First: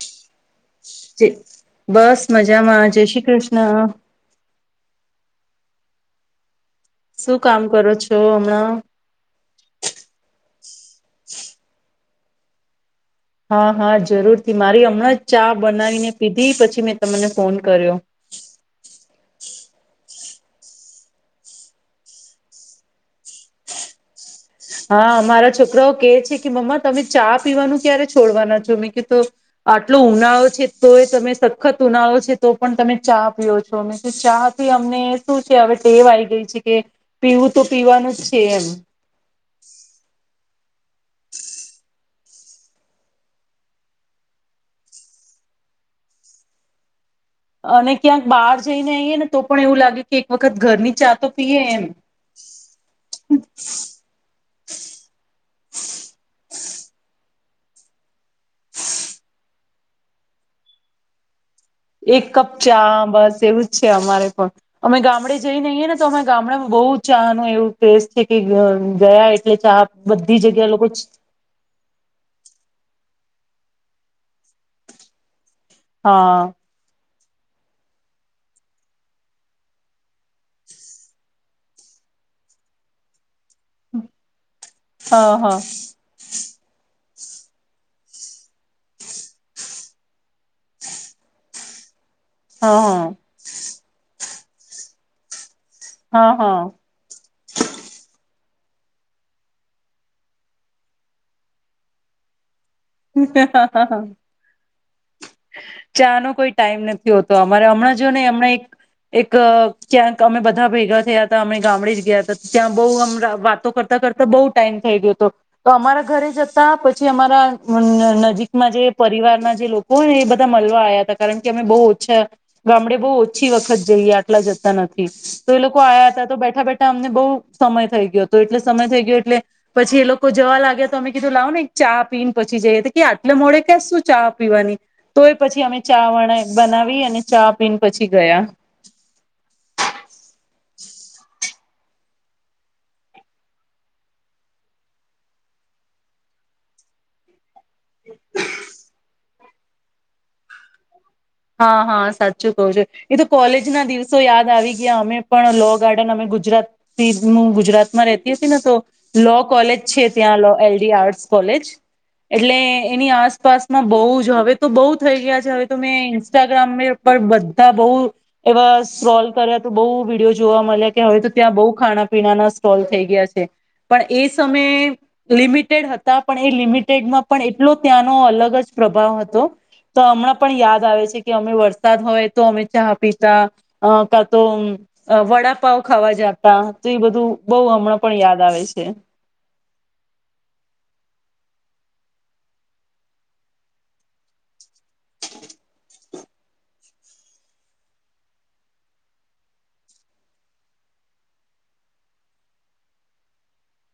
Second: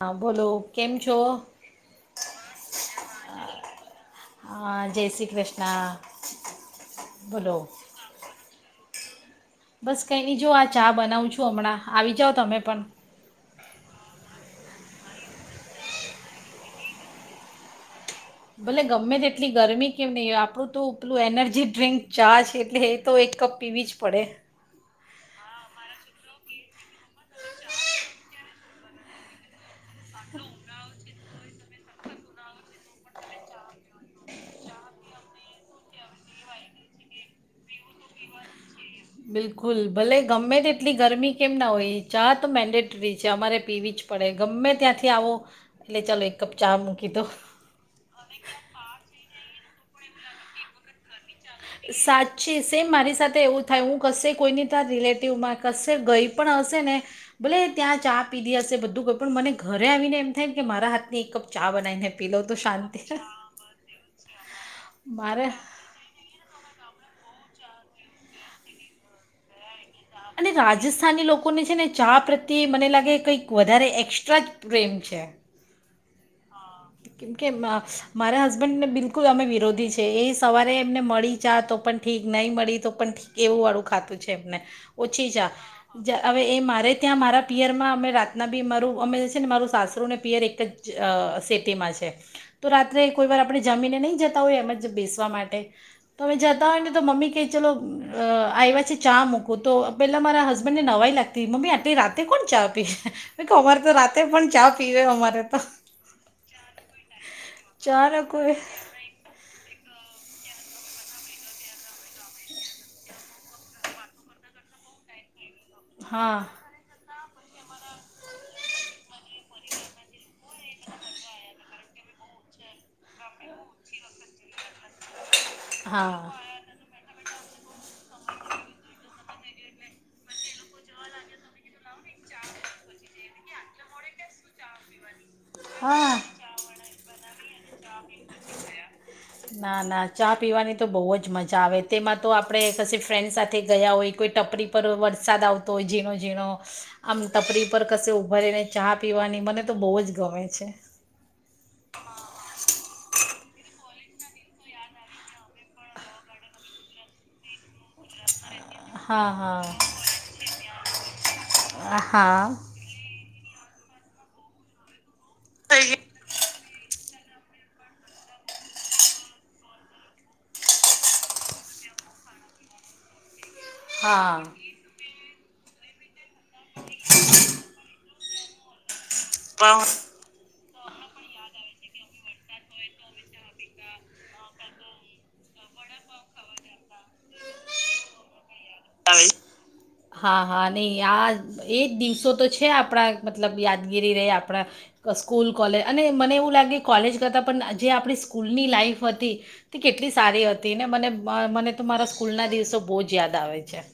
હા બોલો કેમ છો જય બસ મજામાં જય શ્રી કૃષ્ણ હા જય શ્રી કૃષ્ણ શું બોલો કામ કરો છો હમણાં બસ કઈ નહી જો આ ચા બનાવું છું હમણાં આવી જાઓ તમે પણ હા હા જરૂરથી મારી હમણાં જ ચા બનાવીને પીધી પછી મેં તમને ફોન કર્યો એટલી ગરમી કેમ નહીં આપણું તો ઉપલું એનર્જી ડ્રિંક ચા છે એટલે એ તો એક કપ પીવી જ પડે હા મારા છોકરાઓ કેહે છે કે મમ્મા તમે ચા પીવાનું ક્યારે છોડવાના છો મેં કીતો આટલો ઉનાળો છે તો એ તમે સખત ઉનાળો છે તો પણ તમે ચા પીઓ છો અમે તો ચા પી અમને શું છે હવે ટેવ આઈ ગઈ છે કે પીવું તો પીવાનું જ છે એમ બિલકુલ ભલે ગમે તે કેટલી ગરમી કેમ ના હોય ચા તો મેન્ડેટરી છે અમારે પીવી જ પડે ગમે ત્યાંથી આવો એટલે ચાલો એક કપ ચા મૂકી દો અને ક્યાંક બહાર જઈને આઇ ને તો પણ એવું લાગે કે એક વખત ઘરની ચા તો પીએ એમ સાચી સેમ મારી સાથે એવું થાય હું કશે કોઈની તા રિલેટિવમાં કશે ગઈ પણ હશે ને ભલે ત્યાં ચા પીધી હશે બધું તો પણ મને ઘરે આવીને એમ થાય કે મારા હાથની એક કપ ચા બનાવીને એક પી લઉં કપ તો ચા શાંતિ બસ એવું જ છે અમારે પણ અમે ગામડે મારે જઈને અને આઈ ને તો અમે ગામડામાં બહુ ચાનું એવું ક્રેઝ છે કે ગ ગયા એટલે ચા બધી અને જગ્યા લોકો રાજસ્થાની લોકોને છે ને ચા પ્રત્યે મને લાગે કઈક વધારે એક્સ્ટ્રા જ પ્રેમ છે. હા કેમ કે અ મારા હસબન્ડને બિલકુલ અમે વિરોધી છે એ સવારે એમને મળી ચા તો પણ ઠીક નહીં મળી તો પણ ઠીક એવું વાળું ખાતું છે એમને ઓછી હા ચા હા જા અવે એ મારે જ ત્યાં મારા પિયરમાં અમે રાતના બી મારું અમે છે ને મારું સાસરુ ને પિયર એક જ અ સે તેમાં છે. તો હા રાત્રે કોઈ વાર આપણે જામીને નહીં જત જતા હોય એમ જ બેસવા માટે હા અમે જતા હા હોય ને તો મમ્મી કે ચલો અ આ આયવા છે ચા મૂકું તો પહેલાં મારા હસબન્ડને નવાઈ લાગતી મમ્મી આટલી રાતે કોણ ચા મે કવ અમારે હા તો હા રાતે પણ ચા પીરેરે તો ચા નો કોઈ ટાઈમ નથી હોતો અમારે હમણાં જો ચાર કોઈ નેમણાં એક ક્યાંક અમે બધા ભેગા થયા હતા અમે ગામડે જ ગયા હતા ત્યાં બહુ અમ વાતો કરતા કરતા બહુ ટાઈમ થઈ ગયો હતો તો અમારા ઘરે હા જતા પછી અમારા નજીકમાં જે પરિવારના જે લોકો હોય હલવા આવયા હતા કારણ કે અમે બહુ અચ્છા ગામડે બહુ ઓછી વખત જઈએ આટલા જતા નથી. તો એ લોકો આયા હતા હા તો બેઠા બેઠા અમને બઉ સમય થઈ ગયો હતો એટલે સમય થઈ ગયો એટલે પછી એ લોકો જવા લાગ્યા તો અમે કીધું લાવ ને એક ચા પીને પછી જઈએ તો કે આટલે મોડે ક્યાં શું ચા પીવાની તો એ પછી અમે ચા હા વણ બનાવી અને ચા પીન ના ના ચા પીવાની તો બહુ જ મજા મજ આવે તેમાં તો આપણે કશી ફ્રેન્ડ સાથે ગયા હોય કોઈ ટપરી પર વરસાદ આવતો હોય ઝીણો ઝીણો આમ તપરી પર કશે ઊભા રહીને ચા પીવાની મને તો બહુ જ ગમે છે. હા હા સાચું કું છું એ તો કોલેજ ના દિવસો યાદ આવી ગયા અમે પણ લો ગાર્ડન અમે ગુજરાતું ગુજરાતમાં રેહતી તો હા લો હા કોલેજ છે ત્યાં એલડી આર્ટ કોલેજ હા એટલે એની આસપાસ બહુ જ હવે તો બઉુ થઈ ગયા છે. હવે તમે મૈ ્રામ ઉપ બધા બહુ એવા સ્ટોલ કર્યા તો બહુ વિડીયો જોવા મળ્યા કે હવે તો ત્યાં બહુ ખાણા પીણાના સ્ટ્રોલ થઈ ગયા છે. પણ એ હા સમયે લિમિટેડ હતા. પણ એ લિમિટેડ માં પણ એટલો ત્યાં નો અલગ જ પ્રભાવ હતો. તો હમણાં પણ યાદ આવે છે. કે અમે વરસાદ હોય તો અમે ચા પીતા અ કા તો વડાપાઉં ખાવા જતા તો એ બધું બઉ હમણાં પણ યાદ આવે છે. હા હા નહીં આ એજ દિવસો તો છે આપણા મતલબ યાદગીરી રેય આપણા સ્કૂલ, કોલેજ અને મને એવું લાગે કોલેજ કરતાં પણ જે આપણી સ્કૂલની લાઈફ હતી તે કેટલી સારી હતી ને મને મને તો મારા સ્કૂલના દિવસો બહુ જ યાદ આવે. છે.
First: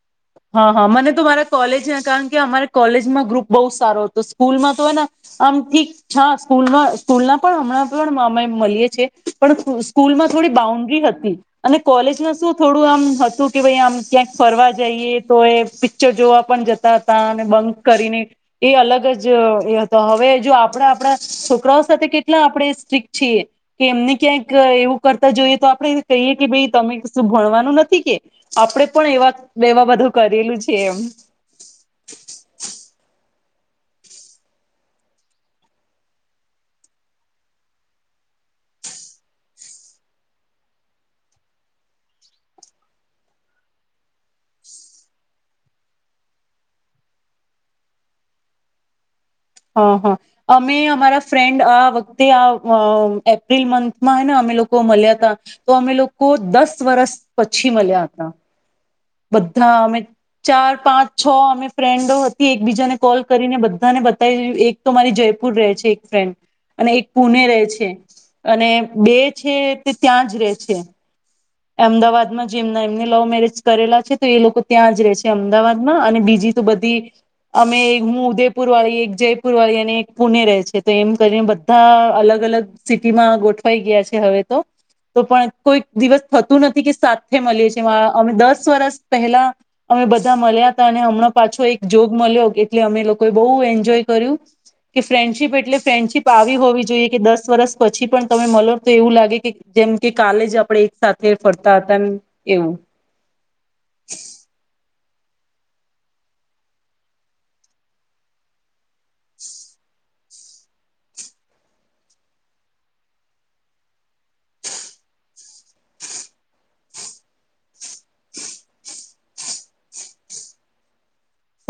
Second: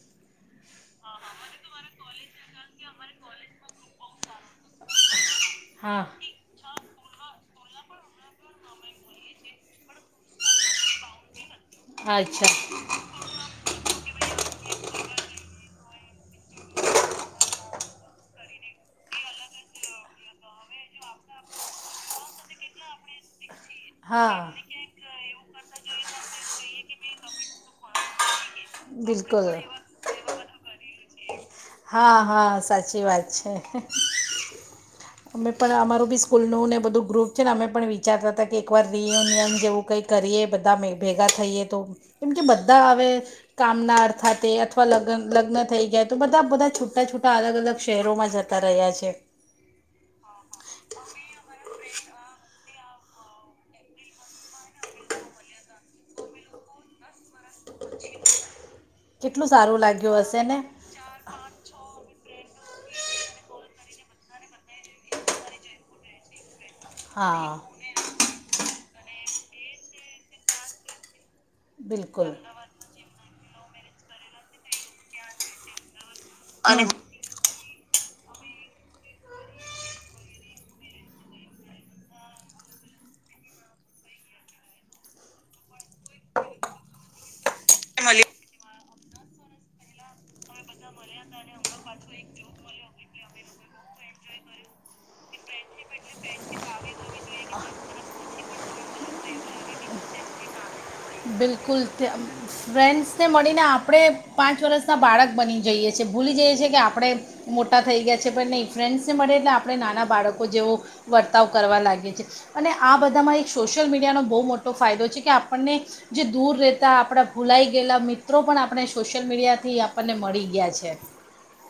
હા હા મને તો મારા કોલેજના કારણ કે અમારે કોલેજમાં ગ્રુપ બહુ સારો હતો સ્કૂલમાં તો હે ને આમ ઠીક હા છા સ્કૂલમાં સ્કૂલના પણ હમણાં પણ અમે મળીએ છીએ પણ સ્કૂલમાં થોડી બાઉન્ડ્રી હતી. અને કોલેજમાં શું અચ્છા થોડું આમ હતું કે ભાઈ આમ ક્યાંક ફરવા જઈએ. પિક્ચર જોવા પણ જતા હતા અને બંક કરીને એ અલગ જ એ હતો હવે જો આપણા આપણા છોકરાઓ સાથે કેટલા આપણે સ્ટ્રિક છીએ. કે એમને હા ક્યાંક એવું કરતા જોઈએ તો આપણે કહીએ કે ભાઈ તમે શું ભણવાનું નથી કે? આપણે પણ એવા બિલકુલ એવા બધું છે એમ. હા હા સાચી વાત છે અમે પણ અમારું બી સ્કૂલનું ને બધું ગ્રુપ છે ને અમે પણ વિચારતા હતા કે એકવાર રિયુનિયન જેવું કઈ કરીએ બધા ભેગા થઈએ તો કેમ કે બધા હવે કામના અર્થાતે અથવા લગન લગ્ન થઈ ગયા તો બધા બધા છૂટા-છૂટા અલગ-અલગ શહેરોમાં જતા રહ્યા છે. હા હા અમે અમારા ફ્રેન્ડ આ વખ વતે આ એપ્રિલ મંથમાં હે ને અમે લોકો મળ્યા હતા તો અમે લોકો દસ વર્ષ પછી મલયા હતા. કેટલું બધા સારું અમે લાગ્યું હશે ને ચાર પાંચ છ અમે ફ્રેન્ડો હ એકબીજાને કોલ કરીને બધાને બતાવી એક તો મારી જયપુર રહે છે એક ફ્રેન્ડ અને એક પુણે હા રહે છે અને બે છે તે ત્યાં જ રે છે. બિલકુલ અમદાવાદમાં જેમના એમની લવ મેરેજ કરેલા છે તો એ લોકો ત્યાં જ રહે છે અમદાવાદમાં અને બીજી તો બધી અમે હું ઉદયપુર વાળી એક જયપુર વાળી અને એક પુણે રેય છે તો એમ કરીને બધા અલગ-અલગ સિટીમાં ગોઠવાઈ ગયા છે હવે તો તો પણ કોઈક દિવસ થતું નથી કે સાત થે મલીએ છીએ મા અમે દસ વર્ષ પહેલા અમે બધા મલયા અને હમણાં પાછો એક જોગ મળ્યો એટલે અમે લોકોએ બહુ એન્જોય કર્યું કે ફ્રેન્ડશીપ એટલે ફ્રેન્ડશીપ આવી હોવી જોઈએ કે દસ વર્ષ પછી પણ તમે મલો તો એવું લાગે કે જેમ કે કાલે જ આપણે એક સાથે ફરતા બિલકુલ, હતા એવું. ફ્રેન્ડ્સને મળીને આપણે પાંચ વર્ષના બાળક બની જઈએ છીએ ભૂલી જઈએ છીએ કે આપણે મોટા થઈ ગયા છે પણ નહીં ફ્રેન્ડસને મળીએ એટલે આપણે નાના બાળકો જેવો વર્તાવ કરવા લાગે છે અને આ બધામાં એક સોશિયલ મીડિયાનો બહુ મોટો ફાયદો છે કે આપણને જે દૂર રહેતા આપણા ભૂલાઈ ગયેલા મિત્રો પણ આપણે સોશિયલ મીડિયા થી આપણને મળી ગયા છે.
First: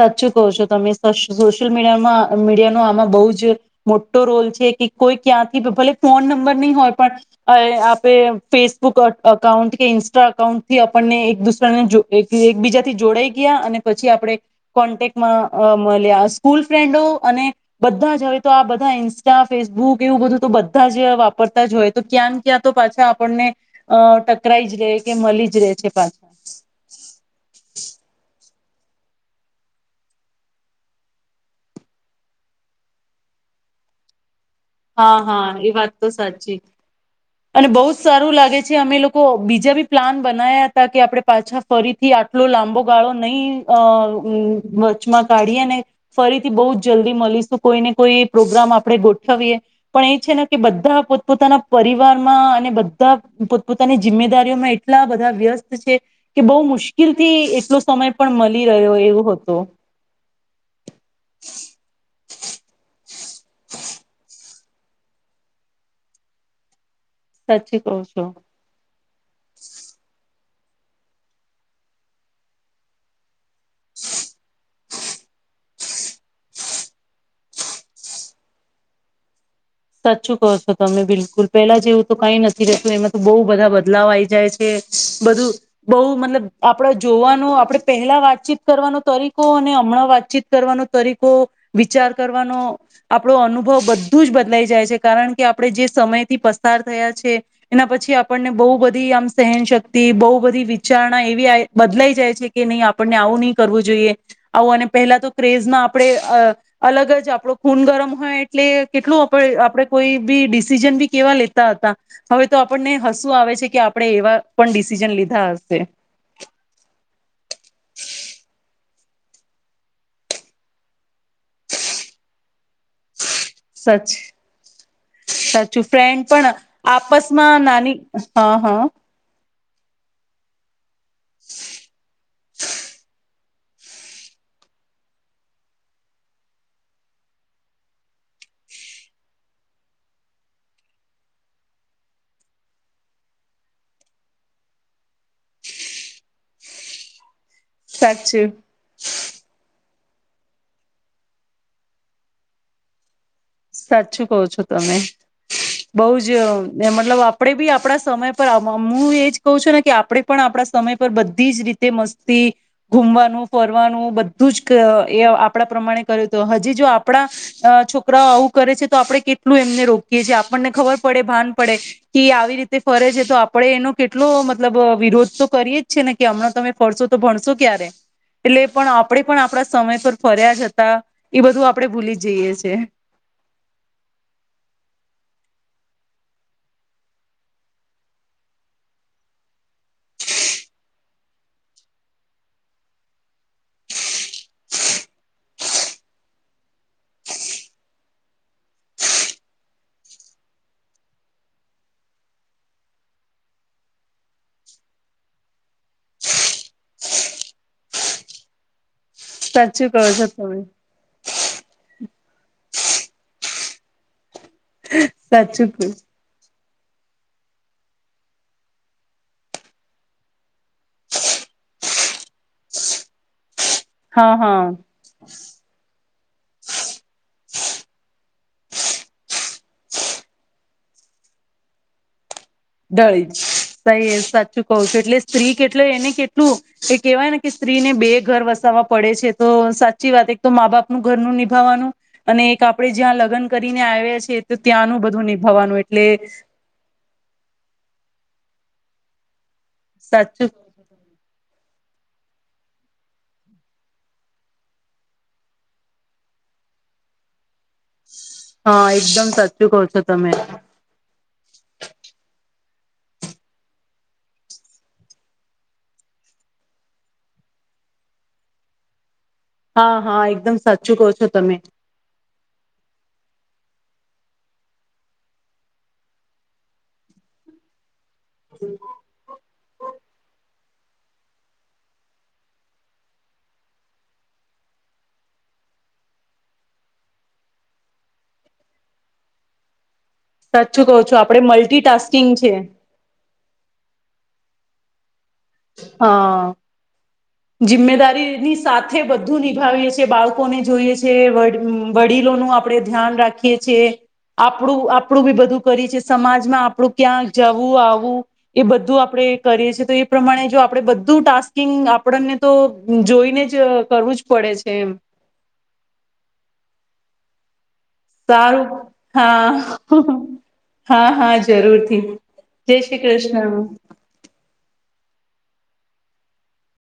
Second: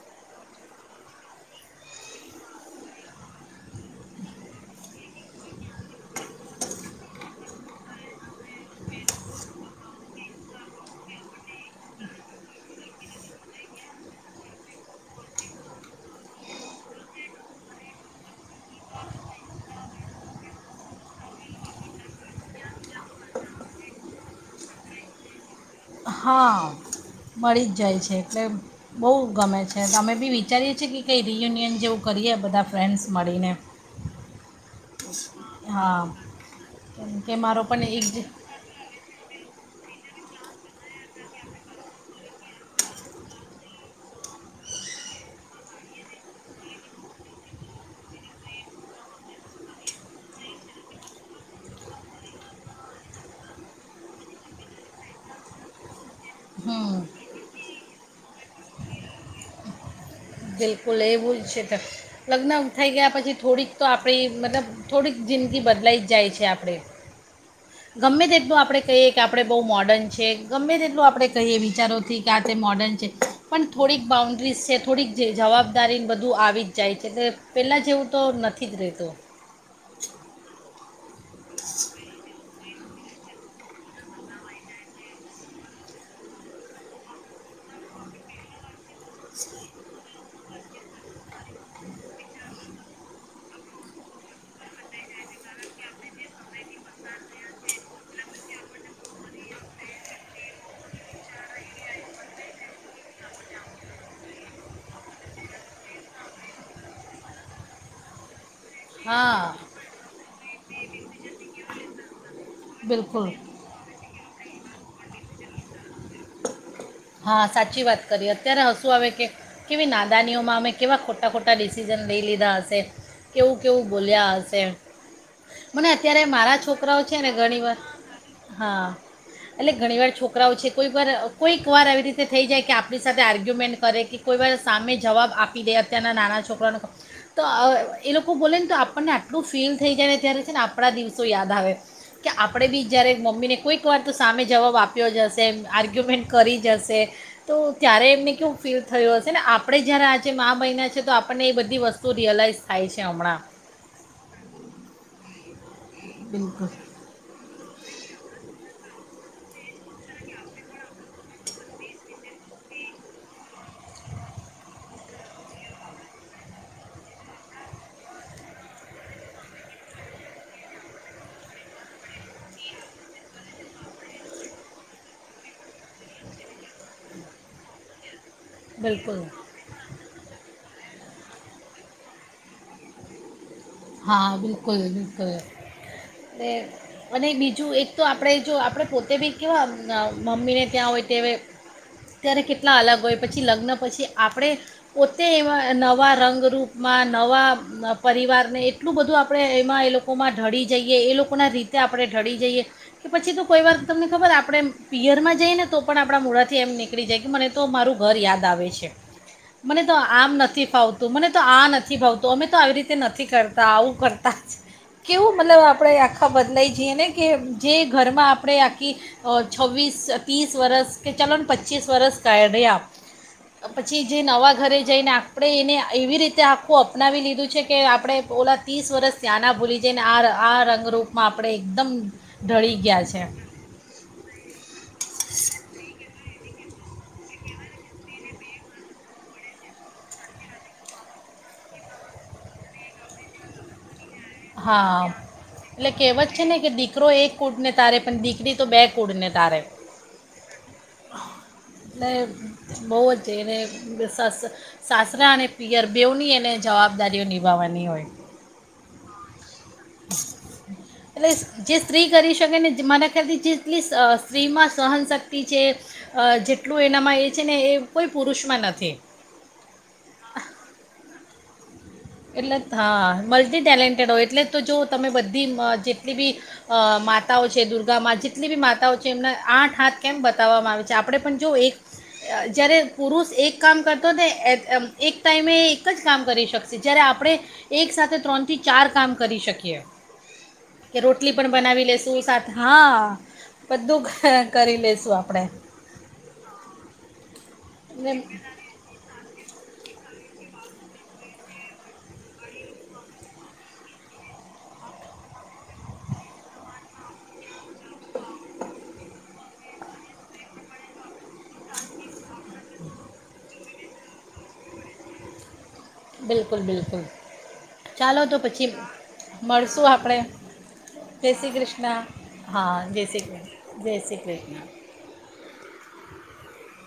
સાચ્છું કહો છો તમે સોશિયલ મીડિયામાં મીડિયાનોો આમાં બહુ જ મોટો રોલ છે કે કોઈ ક્યાંથી ભલે ફોન નંબર નહી હોય પણ આપણે ફેસબુક અકાઉન્ટ કે ઈન્સ્ટા અકાઉન્ટ થી આપણને એક દુસરાને એકબીજાથી જોડાઈ ગયા અને પછી આપણે કોન્ટેકમાં મળ્યા સ્કૂલ ફ્રેન્ડો અને બધા જ હવે તો આ બધા ઇન્સ્ટા ફેસબુક એવું બધું તો બધા જ વાપરતા જ હોય તો ક્યાં ક્યાં તો પાછા આપણને અ ટકરાઈ જ રહે કે મળી જ રહે છે. પાછા હા મળી જ જાય છે એટલે બહુ ગમે છે અમે બી વિચારીએ છીએ કે કંઈ રિયુનિયન જેવું કરીએ બધા ફ્રેન્ડ્સ મળીને. હા હા એ વાત હા તો સાચી કેમ કે મારો અને બહુ જ પણ એક સારું લાગે છે અમે લોકો બીજા બી પ્લાન બના્યા હતા કે આપડણે પાછા ફરીથી આટલો લાંબો ગાળો નહીં વચમાં કાઢીએ ને ફરીથી બહુ જ જલ્દી મળીશું કોઈ ને કોઈ પ્રોગ્રામ આપણે ગોઠવીએ. પણ એ છે ને કે બધા પોતપોતાના પરિવારમાં અને બધા પોતપોતાની જિમ્મેદારીઓમાં એટલા બધા વ્યસ્ત છે કે બહુ હમ મુશ્કેલ થી એટલો સમય પણ મળી રહ્યો એવો હતો બિલકુલ એવું છે લગ્ન થઈ ગયા પછી થોડીક તો આપણી મતલબ થોડીક જિંદગી બદલાઈ જ જાય છે આપણે સાચી કહું છો. ગમે તે એક તો આપણે કહીએ કે આપણે બહુ મોર્ડર્ન છે. ગમે તેટલું આપણે કહીએ વિચારોથી કે આ તે મોડર્ન છે. પણ થોડીક બાઉન્ડ્રીસ છે થોડીક જવાબદારીને બધું આવી જ જાય છે એટલે પહેલાં જેવું તો નથી જ રહેતું. લ પેલા જેવું તો કઈ નથીતું એમાં તો બહ બધા બદલાવ આવી જાય છે બધું બહ મતલબ આપડ જોવાનું આપણેે પહેલા વાતચીત કરવાનું તરીકો અને હમણાં વાતચીત કરવાનો તરીકો વિચાર કરવાનો આપણો અનુભવ બધું જ બ બદલાઈ જાય છે કારણ કે આપણે જે સમયથી પસાર થયા છે એના પછી આપણને બહુ બધી આમ સહનશક્તિ બહુ બધી વિચારણા એવી બદલાઈ જાય છે કે નહી આપણને આવું નહીં કરવું જોઈએ આવું અને પહેલા તો ક્રેઝમાં આપણે અલગ જ આપણો ખૂન ગરમ હોય એટલે કેટલું હા આપડે કોઈ બી ડિસિઝન બી કેવા લેતા હતા. હવે તો આપણને બિલકુલ હસું આવે છે કે આપણે એવા પણ ડિસિઝન લીધા હશે. હા સાચી વાત કરીએ અત્યારે હશું આવે કે કેવી નાદાનીઓમાં અમે કેવા ખોટા ખોટા ખોટા ડિસિઝન લઈ લીધા હશે કેવું કેવું સચ બોલ્યા હશે મને સાચું અત્યારે ફ્રેન્ડ પણ મારા છોકરાઓ છે ને ઘણી આપસમાં વાર નાની હા એટલે ઘણી વાર છોકરાઓ છે કોઈ બાર કોઈક એવી રીતે થઈ જાય કે આપણી સાથે આર્ગ્યુમેન્ટ કરે કે કોઈ વાર સામે જવાબ આપી દે અત્યારના નાના છોકરાનો તો એ લોકો બોલે ને તો આપણને આટલું ફીલ થઈ જાય ને ત્યારે છે ને આપણા દિવસો યાદ આવે કે આપણે બી જ્યારે મમ્મીને કોઈક વાર તો સામે જવાબ આપ્યો જ હશે આર્ગ્યુમેન્ટ કરી જશે તો ત્યારે એમને સાચું કેવું ફીલ થયયો હશે ને આપણે જય્યારે આ મા મહિના છે તો આપણને એ બધી વસ્તુ રિયલાઈઝ થાય છે હમણાં. સાચું કો છો તમે. બઉ જ બિલકુલ ને મતલબ આપણે બી આપણા સમય પર મુ એજ કહું છું ને કે આપણે પણ આપણા સમય પર બધી જ રીતે મસ્તી ઘુમવાનું ફરવાનું બધું જ એ આપણા પ્રમાણે કર્યું હતું હજી જો આપણા અ છોકરાઓ આવું કરે છે તો આપડણે કેટલું એમને રોકીએ છીએ આપણને ખબર પડે ભાન પડે કે આવી રીતે ફરે છે તો આપડે એનો કેટલો મતલબ વિરોધ તો કરીએે જ છે ને કે હમણાં તમે ફરશો તો ભણશો ક્યારે એટલે પણ બિલકુલ આપણેે પણ આપણા સમય પર ફર્યા જ હતા એ બધું આપડે ભૂલી જઈએ છે હા બિલકુલ બિલકુલ અને બીજું એક તો આપણે જો આપણે પોતે બી કેવા મમ્મીને ત્યાં હોય તે ત્યારે કેટલા અલગ હોય પછી લગ્ન પછી આપણે પોતે એવા નવા રંગરૂપમાં નવા પરિવારને એટલું બધું આપણે એમાં એ લોકોમાં ઢળી જઈએ એ લોકોના રીતે આપણે ઢળી જઈએ કે પછી તો કોઈ વાર તમને ખબર આપણે પિયરમાં જઈએ ને તો પણ આપણા મૂળાથી એમ નીકળી જાય કે મને તો મારું ઘર યાદ આવે છે મને સાચું તો કહો છો આમ તમે નથી ફાવતું મને તો આ નથી ભાવતું અમે તો આવી રીતે નથી કરતા તા આવું કર તા કેવું મતલબ સાચું કહું. આપણેે આખા બદલાઈ જે ને કે જે ઘરમાં આપણે આખી છવ્વીસ ત્રીસ વરસ કે ચાલો ને પચીસ વરસ કાઢ્યા પછી જે હા નવા હા ઘરે જઈને આપણેે એને એવી રીત તે આપોપ અપનાવી લીધું છે કે આપણે ઓલા ત્રીસ વરસ ત્યાંના ભૂલી જઈને આ આ રંગરૂપમાં આપણે એકદમ ઢળી ગયા છે દહીંજ તય જ સાચું કહું છું એટલે સ્ત્રી કેટલ એને કેટલું એ કહેવાય ને કે સ્ત્રીને બે ઘર વસાવવા પડે છે તો સાચી વાત એક તો મા બાપનું ઘરનું નિભાવવાનું અને એક આપણેે જ્યાં લગ્ન કરીને આવ્યા છે હા એટલે કેવત છે ને કે દીકરો એક કૂટને તારે પણ દીકરી તો બેગ કુળને તારે સાચી ને બહુ જ એને સ સાસરા અને પિયર બેવની એને જવાબદારીઓ નિ હા એકદમ સાચ કહો છો તમે એટલે જે સ્ત્રી કરી શકે ને મારા ખ્યાથી જેટલી સ્ત્રીમાં સહનશક્તિ છે અ જેટલું એનામાં એ છે ને એ કોઈ પુરુષમાં નથી હા હા એકદમ સાચું કહો છો તમે એટલે હા મલ્ટી ટેલેન્ટેડ હોય એટલે તો જો તમે બધી જેટલી બી અ માતાઓ છે દુર્ગા ગામાં જેટલી બી માતાઓ છે એમને આઠ હાથ કેમ બતાવવામાં આવે છે આપણે પણ જો એક અ જ્યારે પુરુષ એક કામ કરતો હોય ને એ એક ટાઈમે એક જ કામ કરી શકશે જયારે આપણે એક સાથે ત્રણ થી ચાર કામ કરી શકીએ સાચું કહો કે છો રોટલી આપડે પણ બનાવી લેશું મલ્ટીટાસ્કિંગ છે સાથે હા બધું કરી લેશું આપ હા ને જિમ્મેદારી ની સાથે બધું નિભાવીએ છીએ બાળ કો ને જોઈએ છે વડીલોનું આપણે ધ્યાન રાખીએ છે આપણું આપણું બી બધું કરી છ સમાજમાં આપણું ક્યાં જવું આવું એ બધું આપણેે કરીએ છેએ તોએ પ્રમાણે જો આપણે બધું ટાસ્ક કિંગ આપણને તો જોઈને જ કરવું જ પડે છે એમ બિલકુલ બિલકુલ. ચાલો તો સારું પછી મળશું હા આપણે હા જય હા શ્રી કૃષ્ણ, જરૂરથી હા જય શ્રી કૃષ્ણ, જય શ્રી કૃષ્ણ.